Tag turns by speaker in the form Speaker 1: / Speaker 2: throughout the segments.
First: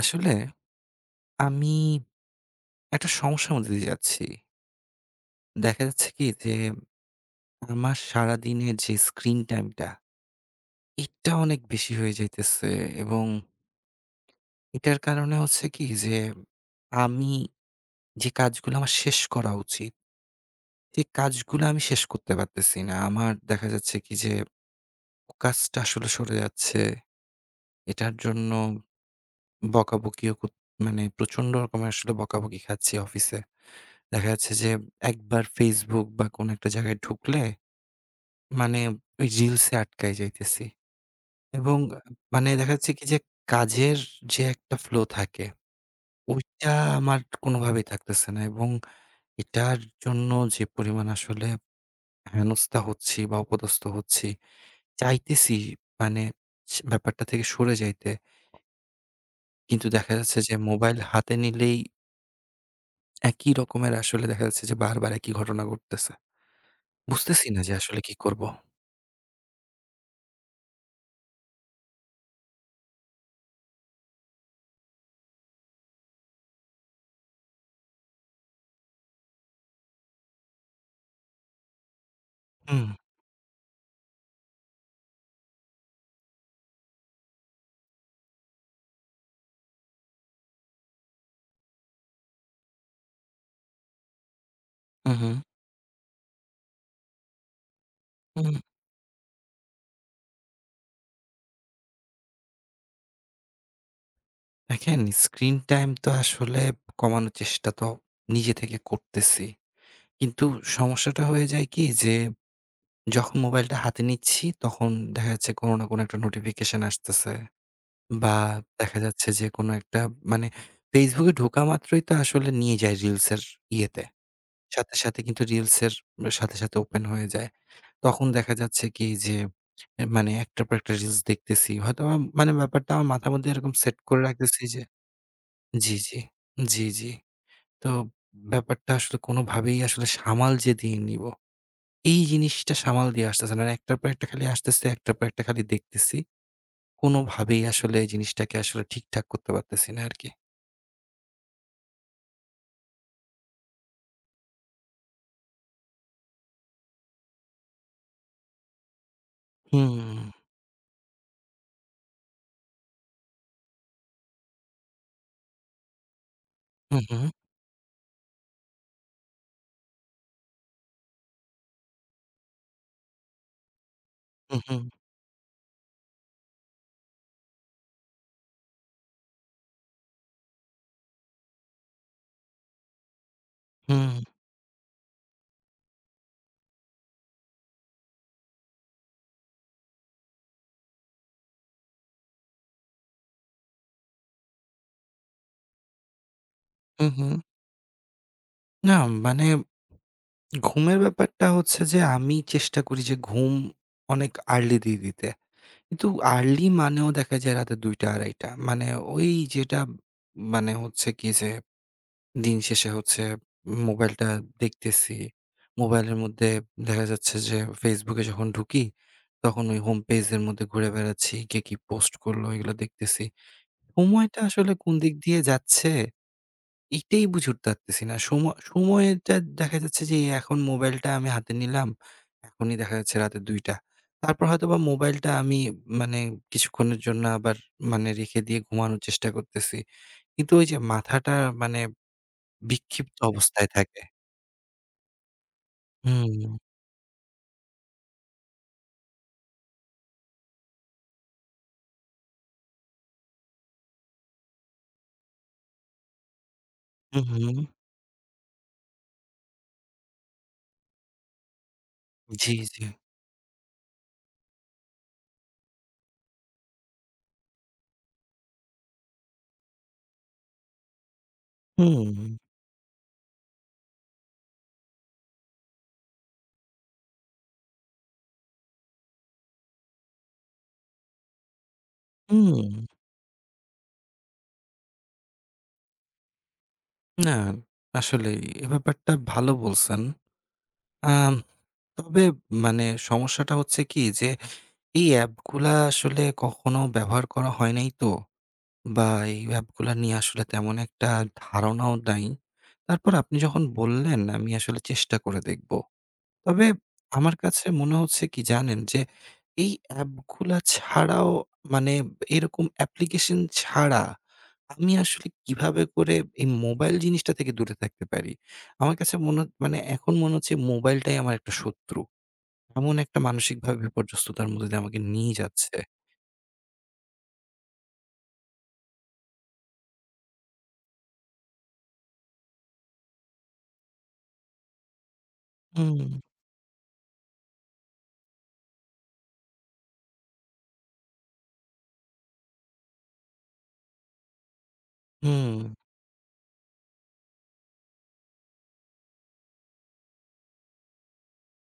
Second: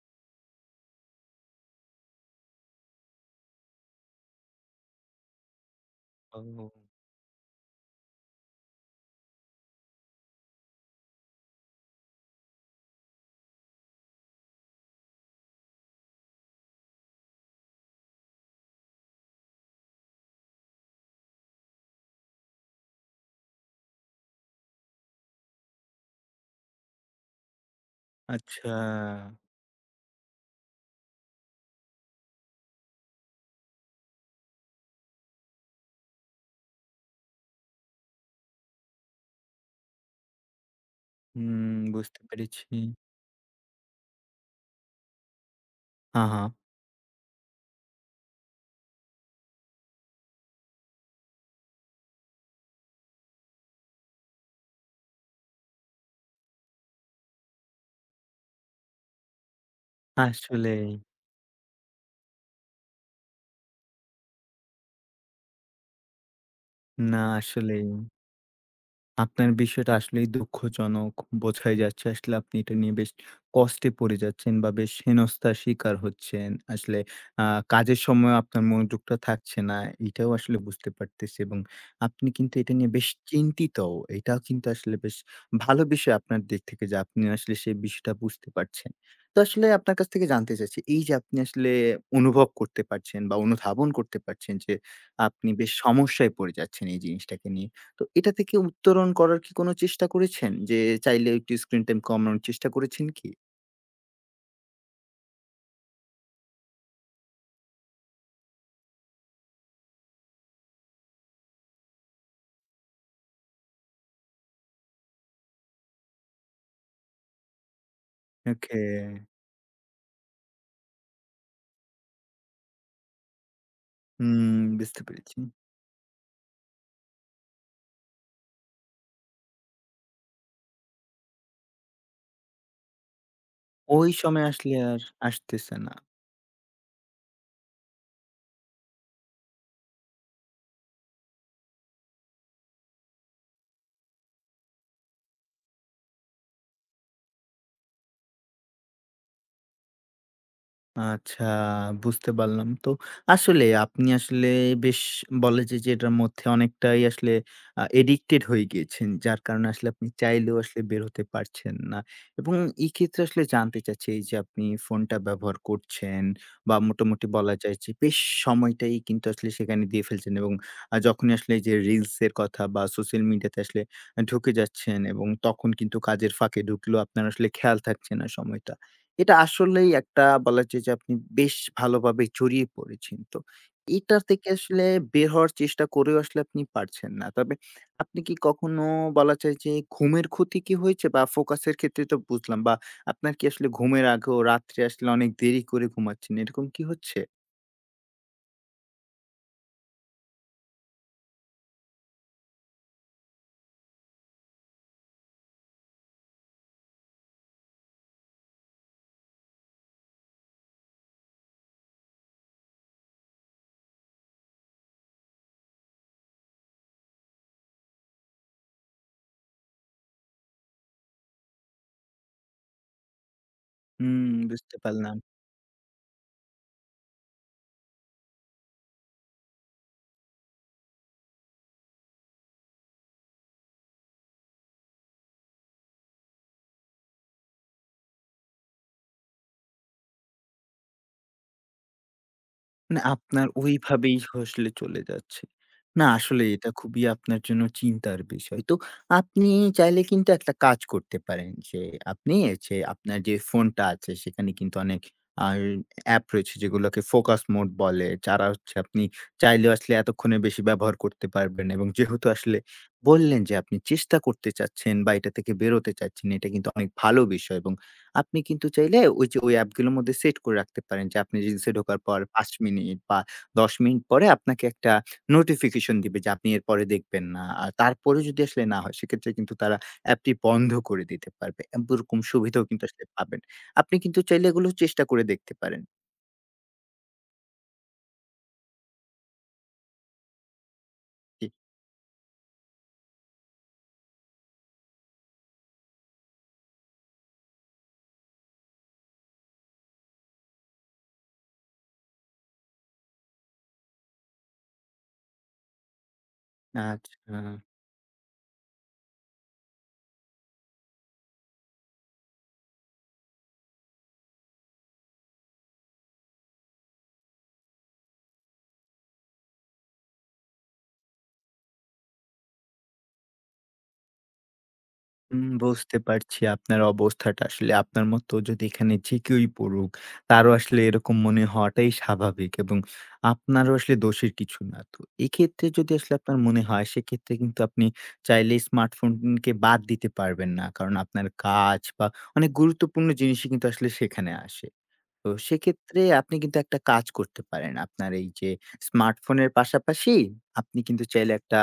Speaker 1: আসলে আমি একটা সমস্যার মধ্যে দিয়ে যাচ্ছি। দেখা যাচ্ছে কি যে
Speaker 2: ও
Speaker 1: আমার সারাদিনের যে স্ক্রিন টাইমটা, এটা অনেক বেশি হয়ে যাইতেছে এবং এটার কারণে হচ্ছে কি যে আমি যে কাজগুলো আমার শেষ করা উচিত, সেই কাজগুলো আমি শেষ করতে পারতেছি না। আমার দেখা যাচ্ছে কি যে ফোকাসটা আসলে সরে যাচ্ছে। এটার জন্য
Speaker 2: আচ্ছা।
Speaker 1: বকাবকিও কর মানে প্রচন্ড রকমের আসলে বকাবকি খাচ্ছি অফিসে। দেখা যাচ্ছে যে একবার Facebook বা কোনো একটা জায়গায় ঢুকলে মানে ওই রিলসে আটকায় যাইতেছি।
Speaker 2: হুম,
Speaker 1: এবং
Speaker 2: বুঝতে
Speaker 1: মানে
Speaker 2: পেরেছি।
Speaker 1: দেখা যাচ্ছে কি যে কাজের যে একটা ফ্লো থাকে,
Speaker 2: হা, হা।
Speaker 1: ওইটা আমার কোনোভাবেই থাকতেছে না। এবং এটার জন্য যে পরিমাণ আসলে হেনস্থা হচ্ছি বা অপদস্থ হচ্ছি, চাইতেছি মানে ব্যাপারটা থেকে সরে যাইতে। কিন্তু দেখা যাচ্ছে যে
Speaker 2: আসলেই।
Speaker 1: মোবাইল হাতে নিলেই একই রকমের আসলে দেখা যাচ্ছে যে বারবার একই ঘটনা ঘটতেছে।
Speaker 2: না,
Speaker 1: বুঝতেছি না যে
Speaker 2: আসলেই।
Speaker 1: আসলে কি করব?
Speaker 2: আপনার বিষয়টা আসলেই দুঃখজনক। বোঝাই যাচ্ছে আসলে আপনি এটা নিয়ে বেশ কষ্টে পড়ে যাচ্ছেন বা বেশ হেনস্থার শিকার হচ্ছেন। আসলে আ কাজের সময় আপনার মনোযোগটা থাকছে না। এটাও আসলে বুঝতে পারতেছি এবং আপনি কিন্তু এটা
Speaker 1: হুম,
Speaker 2: নিয়ে বেশ চিন্তিতও। এটাও কিন্তু আসলে বেশ ভালো বিষয় আপনার দিক থেকে যে আপনি আসলে সেই বিষয়টা বুঝতে পারছেন। তো আসলে আপনার কাছ থেকে জানতে চাচ্ছি, এই যে আপনি আসলে অনুভব করতে পারছেন বা অনুধাবন করতে পারছেন যে
Speaker 1: হু, হু।
Speaker 2: আপনি বেশ সমস্যায় পড়ে যাচ্ছেন এই জিনিসটাকে নিয়ে। তো এটা
Speaker 1: হুম।
Speaker 2: থেকে উত্তরণ করার কি কোনো চেষ্টা করেছেন? যে চাইলে একটু স্ক্রিন টাইম কমানোর চেষ্টা করেছেন কি?
Speaker 1: দেখেন, স্ক্রিন টাইম তো আসলে কমানোর চেষ্টা তো নিজে থেকে করতেছি। কিন্তু সমস্যাটা হয়ে যায় কি যে, যখন মোবাইলটা হাতে নিচ্ছি, তখন দেখা যাচ্ছে কোনো না কোনো একটা নোটিফিকেশন আসতেছে বা
Speaker 2: ওকে।
Speaker 1: দেখা যাচ্ছে যে কোনো একটা মানে Facebook এ ঢোকা মাত্রই তো আসলে নিয়ে যায় রিলসের ইয়েতে।
Speaker 2: হুম,
Speaker 1: সাথে,
Speaker 2: বুঝতে
Speaker 1: সাথে
Speaker 2: পেরেছি।
Speaker 1: কিন্তু রিলসের সাথে, সাথে ওপেন হয়ে যায়। তখন দেখা যাচ্ছে কি যে, মানে একটার পর একটা রিলস দেখতেছি। হয়তোবা মানে ব্যাপারটা আমার মাথার মধ্যে এরকম সেট
Speaker 2: ওই
Speaker 1: করে
Speaker 2: সময়
Speaker 1: রাখতেছি
Speaker 2: আসলে
Speaker 1: যে
Speaker 2: আর আসতেছে
Speaker 1: জি,
Speaker 2: না।
Speaker 1: জি। জি, জি। তো ব্যাপারটা আসলে কোনোভাবেই আসলে সামাল যে দিয়ে নিবো, এই জিনিসটা সামাল দিয়ে আসতেছে না। মানে একটার পর একটা খালি আসতেছে, একটার পর একটা খালি দেখতেছি। কোনোভাবেই আসলে এই জিনিসটাকে আসলে ঠিকঠাক করতে পারতেছি না আরকি।
Speaker 2: আচ্ছা, বুঝতে পারলাম। তো আসলে আপনি আসলে বেশ, বলা যায় যে এটার মধ্যে অনেকটাই আসলে এডিক্টেড হয়ে গিয়েছেন। যার কারণে আসলে আপনি
Speaker 1: হুম,
Speaker 2: চাইলেও আসলে বের হতে পারছেন না। এবং এই ক্ষেত্রে আসলে জানতে চাচ্ছি, এই যে আপনি ফোনটা ব্যবহার করছেন বা
Speaker 1: হু, হু,
Speaker 2: মোটামুটি বলা যায় যে বেশ সময়টাই কিন্তু আসলে সেখানে দিয়ে ফেলছেন এবং যখনই আসলে এই যে রিলস এর কথা বা সোশ্যাল মিডিয়াতে আসলে ঢুকে
Speaker 1: হু, হু,
Speaker 2: যাচ্ছেন এবং তখন কিন্তু কাজের ফাঁকে ঢুকলেও আপনার আসলে খেয়াল থাকছে না সময়টা। এটা আসলেই একটা, বলা যায় যে আপনি বেশ ভালোভাবে জড়িয়ে পড়েছেন। তো
Speaker 1: হুম,
Speaker 2: এটা থেকে আসলে বের হওয়ার চেষ্টা করেও আসলে আপনি পারছেন না। তবে আপনি কি কখনো, বলা যায় যে ঘুমের ক্ষতি কি হয়েছে? বা ফোকাসের ক্ষেত্রে তো বুঝলাম, বা আপনার কি আসলে ঘুমের আগেও রাত্রে আসলে অনেক দেরি করে ঘুমাচ্ছেন, এরকম কি
Speaker 1: হু,
Speaker 2: হচ্ছে?
Speaker 1: হু। না মানে ঘুমের ব্যাপারটা হচ্ছে যে আমি চেষ্টা করি যে ঘুম অনেক আর্লি দিয়ে দিতে। কিন্তু আর্লি মানেও দেখা যায় রাতে ২:০০, ২:৩০। মানে ওই যেটা মানে হচ্ছে কি যে দিন শেষে হচ্ছে মোবাইলটা দেখতেছি। মোবাইলের মধ্যে দেখা যাচ্ছে যে Facebook এ যখন ঢুকি, তখন ওই হোম পেজের মধ্যে ঘুরে বেড়াচ্ছি। কে কি পোস্ট করলো এগুলো দেখতেছি।
Speaker 2: হুম,
Speaker 1: সময়টা আসলে
Speaker 2: বুঝতে
Speaker 1: কোন দিক
Speaker 2: পারলাম।
Speaker 1: দিয়ে যাচ্ছে এইটাই বুঝে উঠতে পারতেছি না। সময়টা দেখা যাচ্ছে যে এখন মোবাইলটা আমি হাতে নিলাম। এখনই দেখা যাচ্ছে রাতে ২:০০। তারপর হয়তোবা মোবাইলটা আমি মানে কিছুক্ষণের জন্য আবার মানে রেখে দিয়ে ঘুমানোর চেষ্টা করতেছি। কিন্তু ওই যে মাথাটা মানে
Speaker 2: মানে
Speaker 1: বিক্ষিপ্ত
Speaker 2: আপনার
Speaker 1: অবস্থায় থাকে।
Speaker 2: ওইভাবেই আসলে চলে যাচ্ছে। না, আসলে
Speaker 1: হুম,
Speaker 2: এটা খুবই আপনার জন্য চিন্তার বিষয়। তো আপনি চাইলে কিন্তু একটা কাজ করতে পারেন যে আপনি, যে আপনার যে ফোনটা আছে সেখানে কিন্তু অনেক আর অ্যাপ রয়েছে যেগুলোকে
Speaker 1: হু,
Speaker 2: ফোকাস
Speaker 1: হুম।
Speaker 2: মোড বলে। যারা হচ্ছে, আপনি চাইলেও আসলে এতক্ষণে বেশি ব্যবহার করতে পারবেন এবং যেহেতু
Speaker 1: জি,
Speaker 2: আসলে
Speaker 1: জি।
Speaker 2: বললেন যে আপনি চেষ্টা করতে চাচ্ছেন বা এটা থেকে বেরোতে চাচ্ছেন, এটা কিন্তু অনেক ভালো বিষয় এবং আপনি কিন্তু চাইলে ওই যে ওই অ্যাপগুলোর মধ্যে সেট করে রাখতে পারেন যে আপনি রিলসে ঢোকার
Speaker 1: হুম,
Speaker 2: পর ৫ মিনিট বা ১০ মিনিট পরে আপনাকে একটা নোটিফিকেশন দিবে যে আপনি এরপরে দেখবেন না। আর তারপরে যদি আসলে না হয় সেক্ষেত্রে কিন্তু তারা অ্যাপটি বন্ধ করে দিতে পারবে। এরকম সুবিধাও
Speaker 1: হুম।
Speaker 2: কিন্তু আসলে পাবেন। আপনি কিন্তু চাইলে এগুলো চেষ্টা করে দেখতে পারেন।
Speaker 1: না, আসলেই এ ব্যাপারটা ভালো বলছেন। আম
Speaker 2: জি,
Speaker 1: তবে মানে সমস্যাটা হচ্ছে কি যে, এই অ্যাপগুলা আসলে কখনো ব্যবহার করা হয় নাই তো বা এই অ্যাপগুলা নিয়ে আসলে তেমন একটা ধারণাও নাই। তারপর আপনি যখন বললেন, আমি আসলে চেষ্টা করে দেখব। তবে আমার
Speaker 2: আচ্ছা।
Speaker 1: কাছে মনে হচ্ছে কি জানেন? যে এই অ্যাপগুলা ছাড়াও মানে এরকম অ্যাপ্লিকেশন ছাড়া আমি আসলে কিভাবে করে এই মোবাইল জিনিসটা থেকে দূরে থাকতে পারি? আমার কাছে মনে হ মানে এখন মনে হচ্ছে মোবাইলটাই আমার একটা শত্রু। এমন একটা মানসিকভাবে বিপর্যস্ততার মধ্যে দিয়ে আমাকে নিয়ে
Speaker 2: হুম,
Speaker 1: যাচ্ছে।
Speaker 2: বুঝতে পারছি আপনার অবস্থাটা। আসলে আপনার মতো যদি এখানে যে কেউই পড়ুক, তারও আসলে এরকম মনে হওয়াটাই স্বাভাবিক এবং আপনারও আসলে দোষের কিছু না। তো এক্ষেত্রে যদি
Speaker 1: হুম,
Speaker 2: আসলে আপনার মনে হয় সেক্ষেত্রে কিন্তু আপনি চাইলে স্মার্টফোনকে বাদ দিতে পারবেন না। কারণ আপনার কাজ বা অনেক গুরুত্বপূর্ণ জিনিসই কিন্তু আসলে সেখানে আসে। তো
Speaker 1: হুম,
Speaker 2: সেক্ষেত্রে আপনি কিন্তু একটা কাজ করতে পারেন। আপনার এই যে স্মার্টফোনের পাশাপাশি আপনি কিন্তু চাইলে একটা,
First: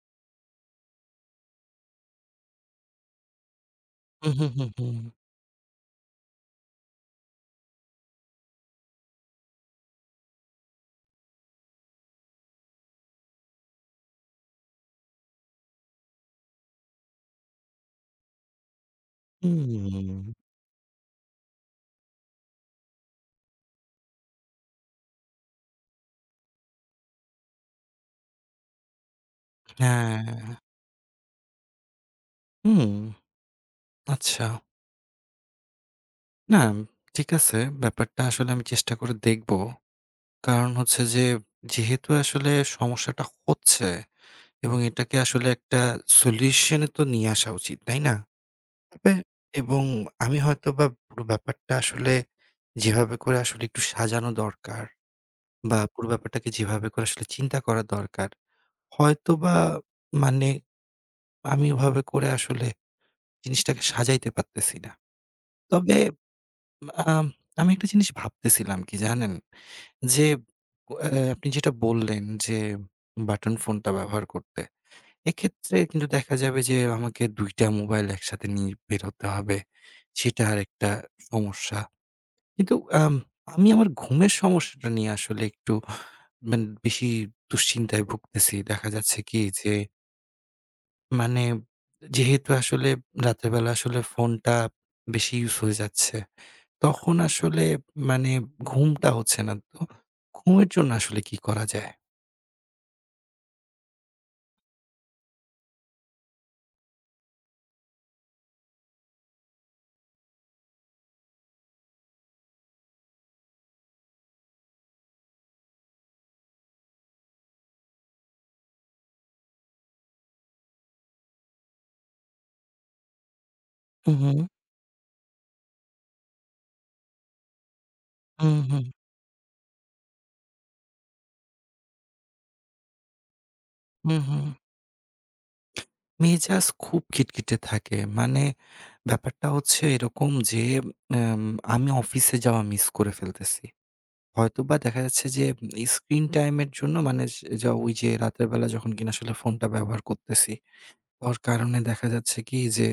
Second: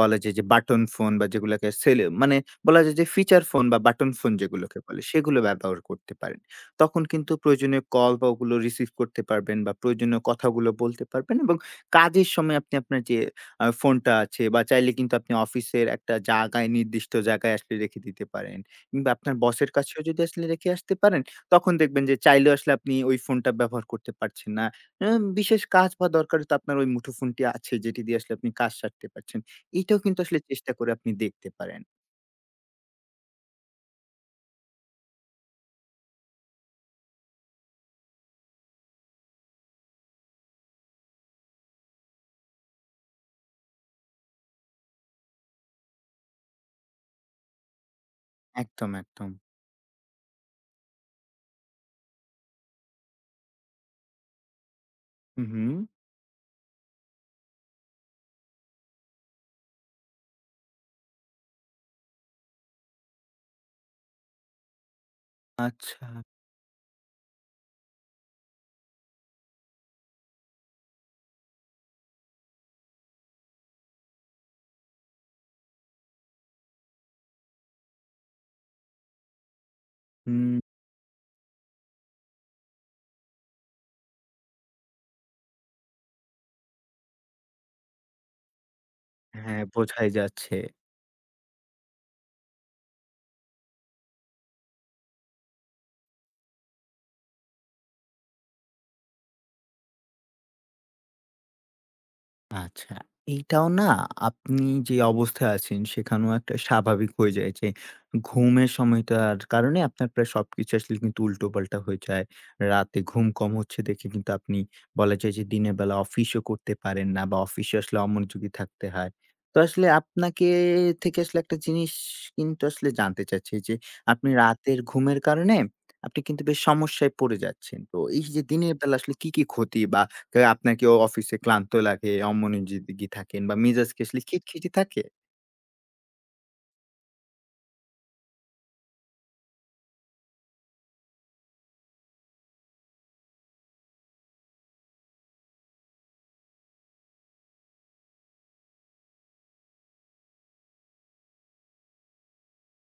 Speaker 2: বলা যায় যে বাটন ফোন বা যেগুলাকে সেল মানে, বলা যায় যে ফিচার ফোন বা বাটন
Speaker 1: হুম,
Speaker 2: ফোন
Speaker 1: হুম, হুম,
Speaker 2: যেগুলোকে
Speaker 1: হুম,
Speaker 2: বলে, সেগুলো ব্যবহার করতে পারেন। তখন কিন্তু প্রয়োজনীয় কল বা ওগুলো রিসিভ করতে পারবেন বা প্রয়োজনীয় কথাগুলো বলতে পারবেন এবং কাজের সময় আপনি আপনার যে ফোনটা আছে বা চাইলে কিন্তু আপনি অফিসের একটা জায়গায় নির্দিষ্ট জায়গায় আসলে রেখে দিতে পারেন। কিংবা আপনার বসের কাছেও
Speaker 1: হুম,
Speaker 2: যদি আসলে রেখে আসতে পারেন তখন দেখবেন যে চাইলেও আসলে আপনি ওই ফোনটা ব্যবহার করতে পারছেন না। আ বিশেষ কাজ বা দরকারে তো আপনার ওই মুঠোফোনটি আছে যেটি দিয়ে আসলে আপনি কাজ সারতে পারছেন। এটাও কিন্তু আসলে
Speaker 1: হ্যাঁ,
Speaker 2: চেষ্টা করে আপনি দেখতে পারেন।
Speaker 1: হুম, আচ্ছা। না, ঠিক আছে, ব্যাপারটা আসলে আমি চেষ্টা করে দেখব। কারণ হচ্ছে যে, যেহেতু আসলে সমস্যাটা হচ্ছে এবং এটাকে আসলে একটা সলিউশন এ তো নিয়ে আসা উচিত, তাই না?
Speaker 2: একদম,
Speaker 1: তবে
Speaker 2: একদম।
Speaker 1: এবং আমি হয়তোবা পুরো ব্যাপারটা আসলে যেভাবে করে আসলে একটু সাজানো দরকার
Speaker 2: হু, হু।
Speaker 1: বা পুরো ব্যাপারটাকে যেভাবে করে আসলে চিন্তা করা দরকার, হয়তোবা মানে আমি ওভাবে করে আসলে জিনিসটাকে সাজাইতে পারতেছি না। তবে
Speaker 2: আচ্ছা।
Speaker 1: আম আমি একটা জিনিস ভাবতেছিলাম কি জানেন? যে অ্যা আপনি যেটা বললেন যে বাটন ফোনটা ব্যবহার করতে। এক্ষেত্রে কিন্তু দেখা যাবে যে আমাকে ২ টা মোবাইল একসাথে নিয়ে বের হতে হবে। সেটা
Speaker 2: হুম,
Speaker 1: আরেকটা সমস্যা। কিন্তু আম আমি আমার ঘুমের সমস্যাটা নিয়ে আসলে একটু মানে বেশি দুশ্চিন্তায় ভুগতেছি। দেখা যাচ্ছে কি
Speaker 2: হ্যাঁ,
Speaker 1: যে
Speaker 2: বোঝাই যাচ্ছে।
Speaker 1: মানে যেহেতু আসলে রাতের বেলা আসলে ফোনটা বেশি ইউজ হয়ে যাচ্ছে। তখন আসলে মানে ঘুমটা হচ্ছে না তো। ঘুমের জন্য আসলে কি করা যায়?
Speaker 2: আচ্ছা, এইটাও না, আপনি যে অবস্থায় আছেন সেখানেও একটা স্বাভাবিক হয়ে যায় যে ঘুমের সময়টার কারণে আপনার প্রায় সবকিছু আসলে কিন্তু উল্টোপাল্টা হয়ে যায়। রাতে ঘুম কম হচ্ছে দেখে কিন্তু আপনি, বলা যায় যে দিনের বেলা অফিসও করতে পারেন না বা অফিসে আসলে অমনোযোগী থাকতে হয়। তো আসলে আপনাকে থেকে আসলে একটা জিনিস কিন্তু আসলে জানতে চাচ্ছি যে
Speaker 1: হু,
Speaker 2: আপনি
Speaker 1: হু,
Speaker 2: রাতের ঘুমের কারণে আপনি কিন্তু বেশ সমস্যায় পড়ে যাচ্ছেন। তো এই যে
Speaker 1: হু,
Speaker 2: দিনের
Speaker 1: হু,
Speaker 2: বেলা আসলে কি, কি ক্ষতি বা কে, আপনার কি অফিসে ক্লান্ত লাগে, অমনোযোগী থাকেন বা মেজাজ কি
Speaker 1: হু,
Speaker 2: আসলে
Speaker 1: হু।
Speaker 2: খিটখিটে থাকে?
Speaker 1: মেজাজ খুব খিটখিটে থাকে। মানে ব্যাপারটা হচ্ছে এরকম যে আম আমি অফিসে যাওয়া মিস করে ফেলতেছি। হয়তোবা দেখা যাচ্ছে যে স্ক্রিন টাইম এর জন্য মানে স যা ওই যে রাতের বেলা যখন কিনা আসলে ফোনটা ব্যবহার করতেছি। হওয়ার কারণে দেখা যাচ্ছে কি যে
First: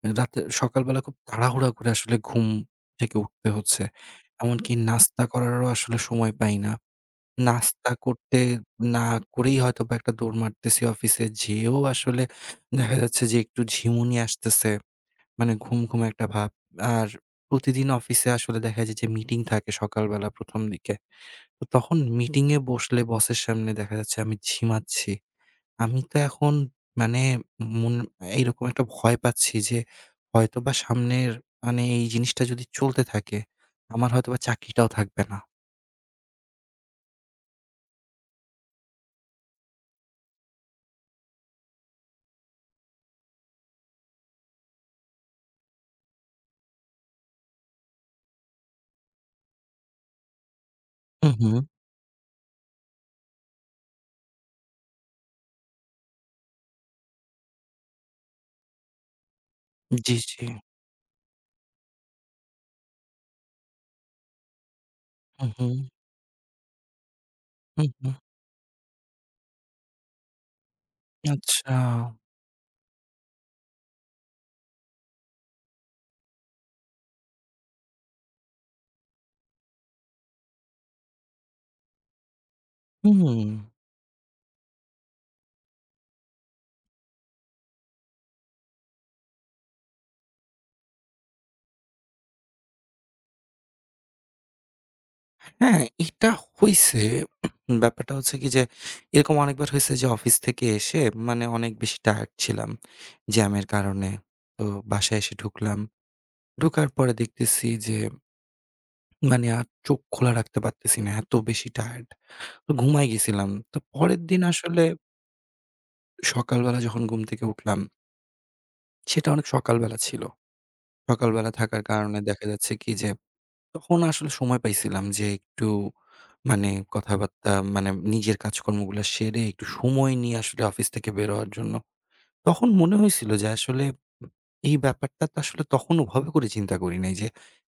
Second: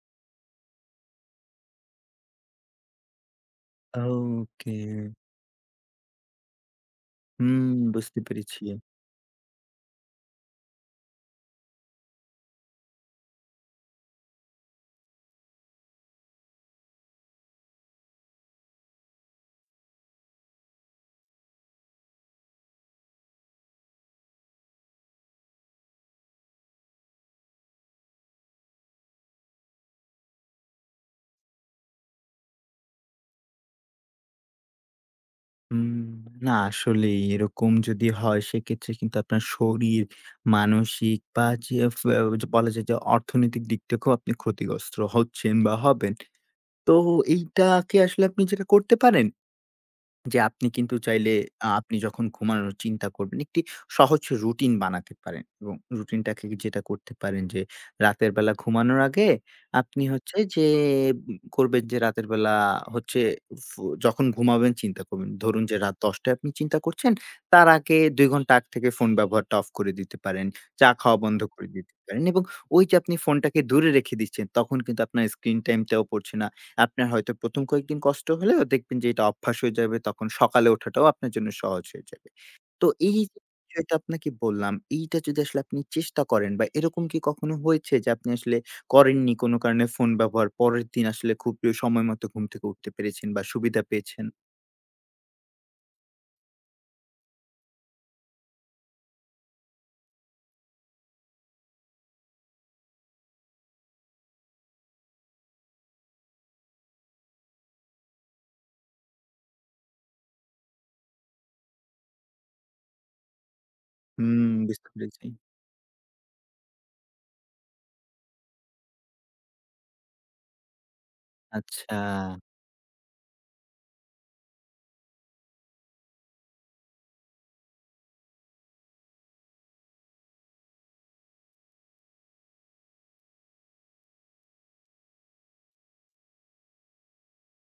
Speaker 1: মানে রাতে সকালবেলা খুব তাড়াহুড়া করে আসলে ঘুম থেকে উঠতে হচ্ছে। এমনকি
Speaker 2: ওকে।
Speaker 1: নাস্তা করারও আসলে সময় পাই না।
Speaker 2: হুম,
Speaker 1: নাস্তা
Speaker 2: বুঝতে
Speaker 1: করতে
Speaker 2: পেরেছি।
Speaker 1: না করেই হয়তোবা একটা দৌড় মারতেছি অফিসে যেয়েও আসলে দেখা যাচ্ছে যে একটু ঝিমুনি আসতেছে। মানে ঘুম, ঘুম একটা ভাব। আর প্রতিদিন অফিসে আসলে দেখা যায় যে মিটিং থাকে সকালবেলা ১ম দিকে। তো তখন মিটিং এ বসলে বসের সামনে দেখা যাচ্ছে আমি ঝিমাচ্ছি। আমি তো এখন মানে মন এইরকম একটা ভয় পাচ্ছি যে হয়তোবা সামনের মানে এই জিনিসটা যদি চলতে থাকে, আমার হয়তোবা চাকরিটাও থাকবে না।
Speaker 2: হুম, না আসলেই এরকম যদি হয় সেক্ষেত্রে কিন্তু আপনার শরীর, মানসিক বা যে যে বলা যায় যে অর্থনৈতিক দিক থেকেও আপনি ক্ষতিগ্রস্ত হচ্ছেন বা হবেন। তো এইটা কি আসলে আপনি যেটা করতে পারেন যে আপনি কিন্তু
Speaker 1: হু,
Speaker 2: চাইলে
Speaker 1: হু।
Speaker 2: আ আপনি যখন ঘুমানোর চিন্তা করবেন, একটি সহজ রুটিন বানাতে পারেন এবং রুটিনটাকে, যেটা করতে পারেন যে রাতের বেলা ঘুমানোর আগে আপনি
Speaker 1: জি,
Speaker 2: হচ্ছে
Speaker 1: জি।
Speaker 2: যে করবেন যে রাতের বেলা হচ্ছে যখন ঘুমাবেন চিন্তা করবেন।
Speaker 1: হু,
Speaker 2: ধরুন
Speaker 1: হু,
Speaker 2: যে রাত ১০ টায় আপনি চিন্তা করছেন, তার
Speaker 1: হু,
Speaker 2: আগে
Speaker 1: হু।
Speaker 2: ২ ঘন্টা আগ থেকে ফোন ব্যবহারটা অফ করে দিতে পারেন। চা খাওয়া বন্ধ করে
Speaker 1: আচ্ছা।
Speaker 2: দিতে পারেন এবং ওই যে আপনি ফোনটাকে দূরে রেখে দিচ্ছেন, তখন কিন্তু আপনার স্ক্রিন টাইমটাও পড়ছে না। আপনার হয়তো ১ম কয়েকদিন কষ্ট হলেও দেখবেন যে এটা অভ্যাস হয়ে যাবে। তখন সকালে ওঠাটাও আপনার জন্য সহজ হয়ে যাবে। তো এই যে
Speaker 1: হুম।
Speaker 2: বিষয়টা আপনাকে বললাম, এইটা যদি আসলে আপনি চেষ্টা করেন, বা এরকম কি কখনো হয়েছে যে আপনি আসলে করেননি কোনো কারণে ফোন ব্যবহার, পরের দিন আসলে খুব সময় মতো ঘুম থেকে উঠতে পেরেছেন বা সুবিধা পেয়েছেন?
Speaker 1: হ্যাঁ, এটা হইছে। ব্যাপারটা হচ্ছে কি যে এরকম অনেকবার হইছে যে অফিস থেকে এসে মানে অনেক বেশি টায়ার্ড ছিলাম জ্যামের কারণে। তো বাসায় এসে ঢুকলাম। ঢোকার পরে দেখতেছি যে মানে আর চোখ খোলা রাখতে পারতেছি না। এত বেশি টায়ার্ড। তো ঘুমায় গেছিলাম। তো পরের দিন
Speaker 2: হুম,
Speaker 1: আসলে
Speaker 2: বুঝতে পেরেছি।
Speaker 1: সকালবেলা যখন ঘুম থেকে উঠলাম, সেটা অনেক সকালবেলা ছিল। সকালবেলা থাকার
Speaker 2: আচ্ছা,
Speaker 1: কারণে দেখা যাচ্ছে কি যে, তখন আসলে সময় পাইছিলাম যে একটু মানে কথাবার্তা মানে নিজের কাজকর্মগুলা সেরে একটু সময় নিয়ে আসলে অফিস থেকে বের হওয়ার জন্য। তখন মনে হয়েছিল যে আসলে এই ব্যাপারটা তো আসলে তখন ওভাবে করে চিন্তা করি নাই যে,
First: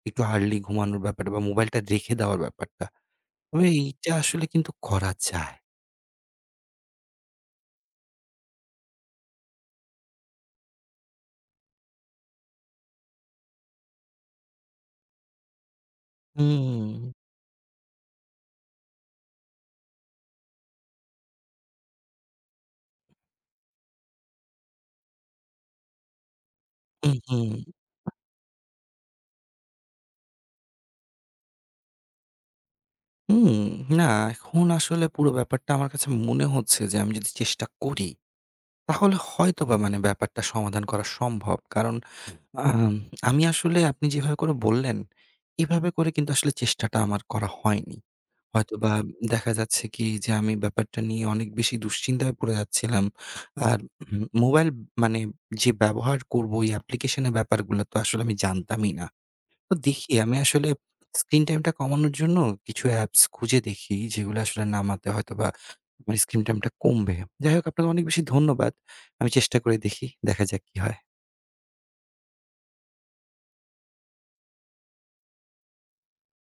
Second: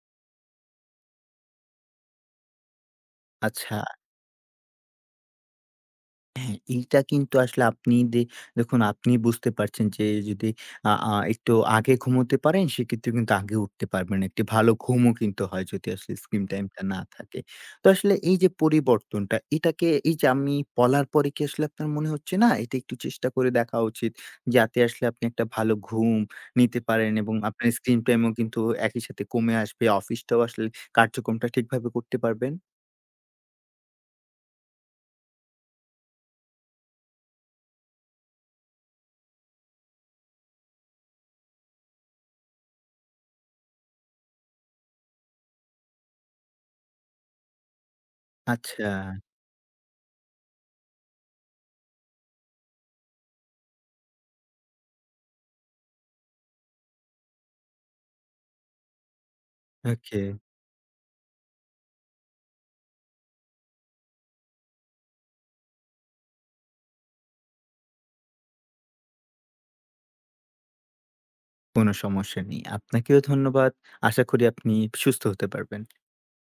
Speaker 1: একটু আর্লি ঘুমানোর ব্যাপারটা বা মোবাইলটা রেখে দেওয়ার ব্যাপারটা। তবে
Speaker 2: আচ্ছা।
Speaker 1: এইটা আসলে কিন্তু করা যায়।
Speaker 2: এইটা কিন্তু আসলে আপনি দেখুন, আপনি বুঝতে পারছেন যে যদি আ আ একটু আগে ঘুমোতে পারেন সেক্ষেত্রে কিন্তু আগে উঠতে পারবেন। একটি ভালো ঘুমও কিন্তু হয় যদি আসলে স্ক্রিন টাইমটা
Speaker 1: হুম।
Speaker 2: না থাকে। তো আসলে এই যে পরিবর্তনটা এটাকে, এই যে আমি বলার পরে কি আসলে আপনার মনে হচ্ছে না এটা একটু চেষ্টা করে দেখা উচিত, যাতে আসলে আপনি একটা ভালো ঘুম নিতে পারেন
Speaker 1: হুম,
Speaker 2: এবং
Speaker 1: হুম,
Speaker 2: আপনার স্ক্রিন টাইমও কিন্তু একই সাথে কমে আসবে। অফিসটাও আসলে কার্যক্রমটা ঠিকভাবে করতে পারবেন?
Speaker 1: হুম। না, এখন আসলে পুরো ব্যাপারটা আমার কাছে মনে হচ্ছে যে আমি যদি চেষ্টা করি, তাহলে হয়তোবা মানে ব্যাপারটা সমাধান করা সম্ভব। কারণ আম আমি আসলে আপনি যেভাবে করে বললেন, এভাবে করে কিন্তু আসলে চেষ্টাটা আমার করা হয়নি।
Speaker 2: আচ্ছা,
Speaker 1: হয়তোবা দেখা যাচ্ছে কি যে আমি ব্যাপারটা নিয়ে অনেক বেশি দুশ্চিন্তায় পড়ে যাচ্ছিলাম। আর মোবাইল মানে যে ব্যবহার করব ওই অ্যাপ্লিকেশন এর ব্যাপারগুলো তো আসলে আমি জানতামই না। তো দেখি
Speaker 2: ওকে।
Speaker 1: আমি আসলে স্ক্রিন টাইমটা কমানোর জন্য কিছু অ্যাপস খুঁজে দেখি, যেগুলো আসলে নামাতে হয়তোবা আমার স্ক্রিন টাইমটা কমবে। যাই হোক আপনাকে অনেক বেশি ধন্যবাদ। আমি চেষ্টা করে দেখি, দেখা যাক কি হয়।
Speaker 2: কোনো সমস্যা নেই। আপনাকেও ধন্যবাদ। আশা করি আপনি সুস্থ হতে পারবেন।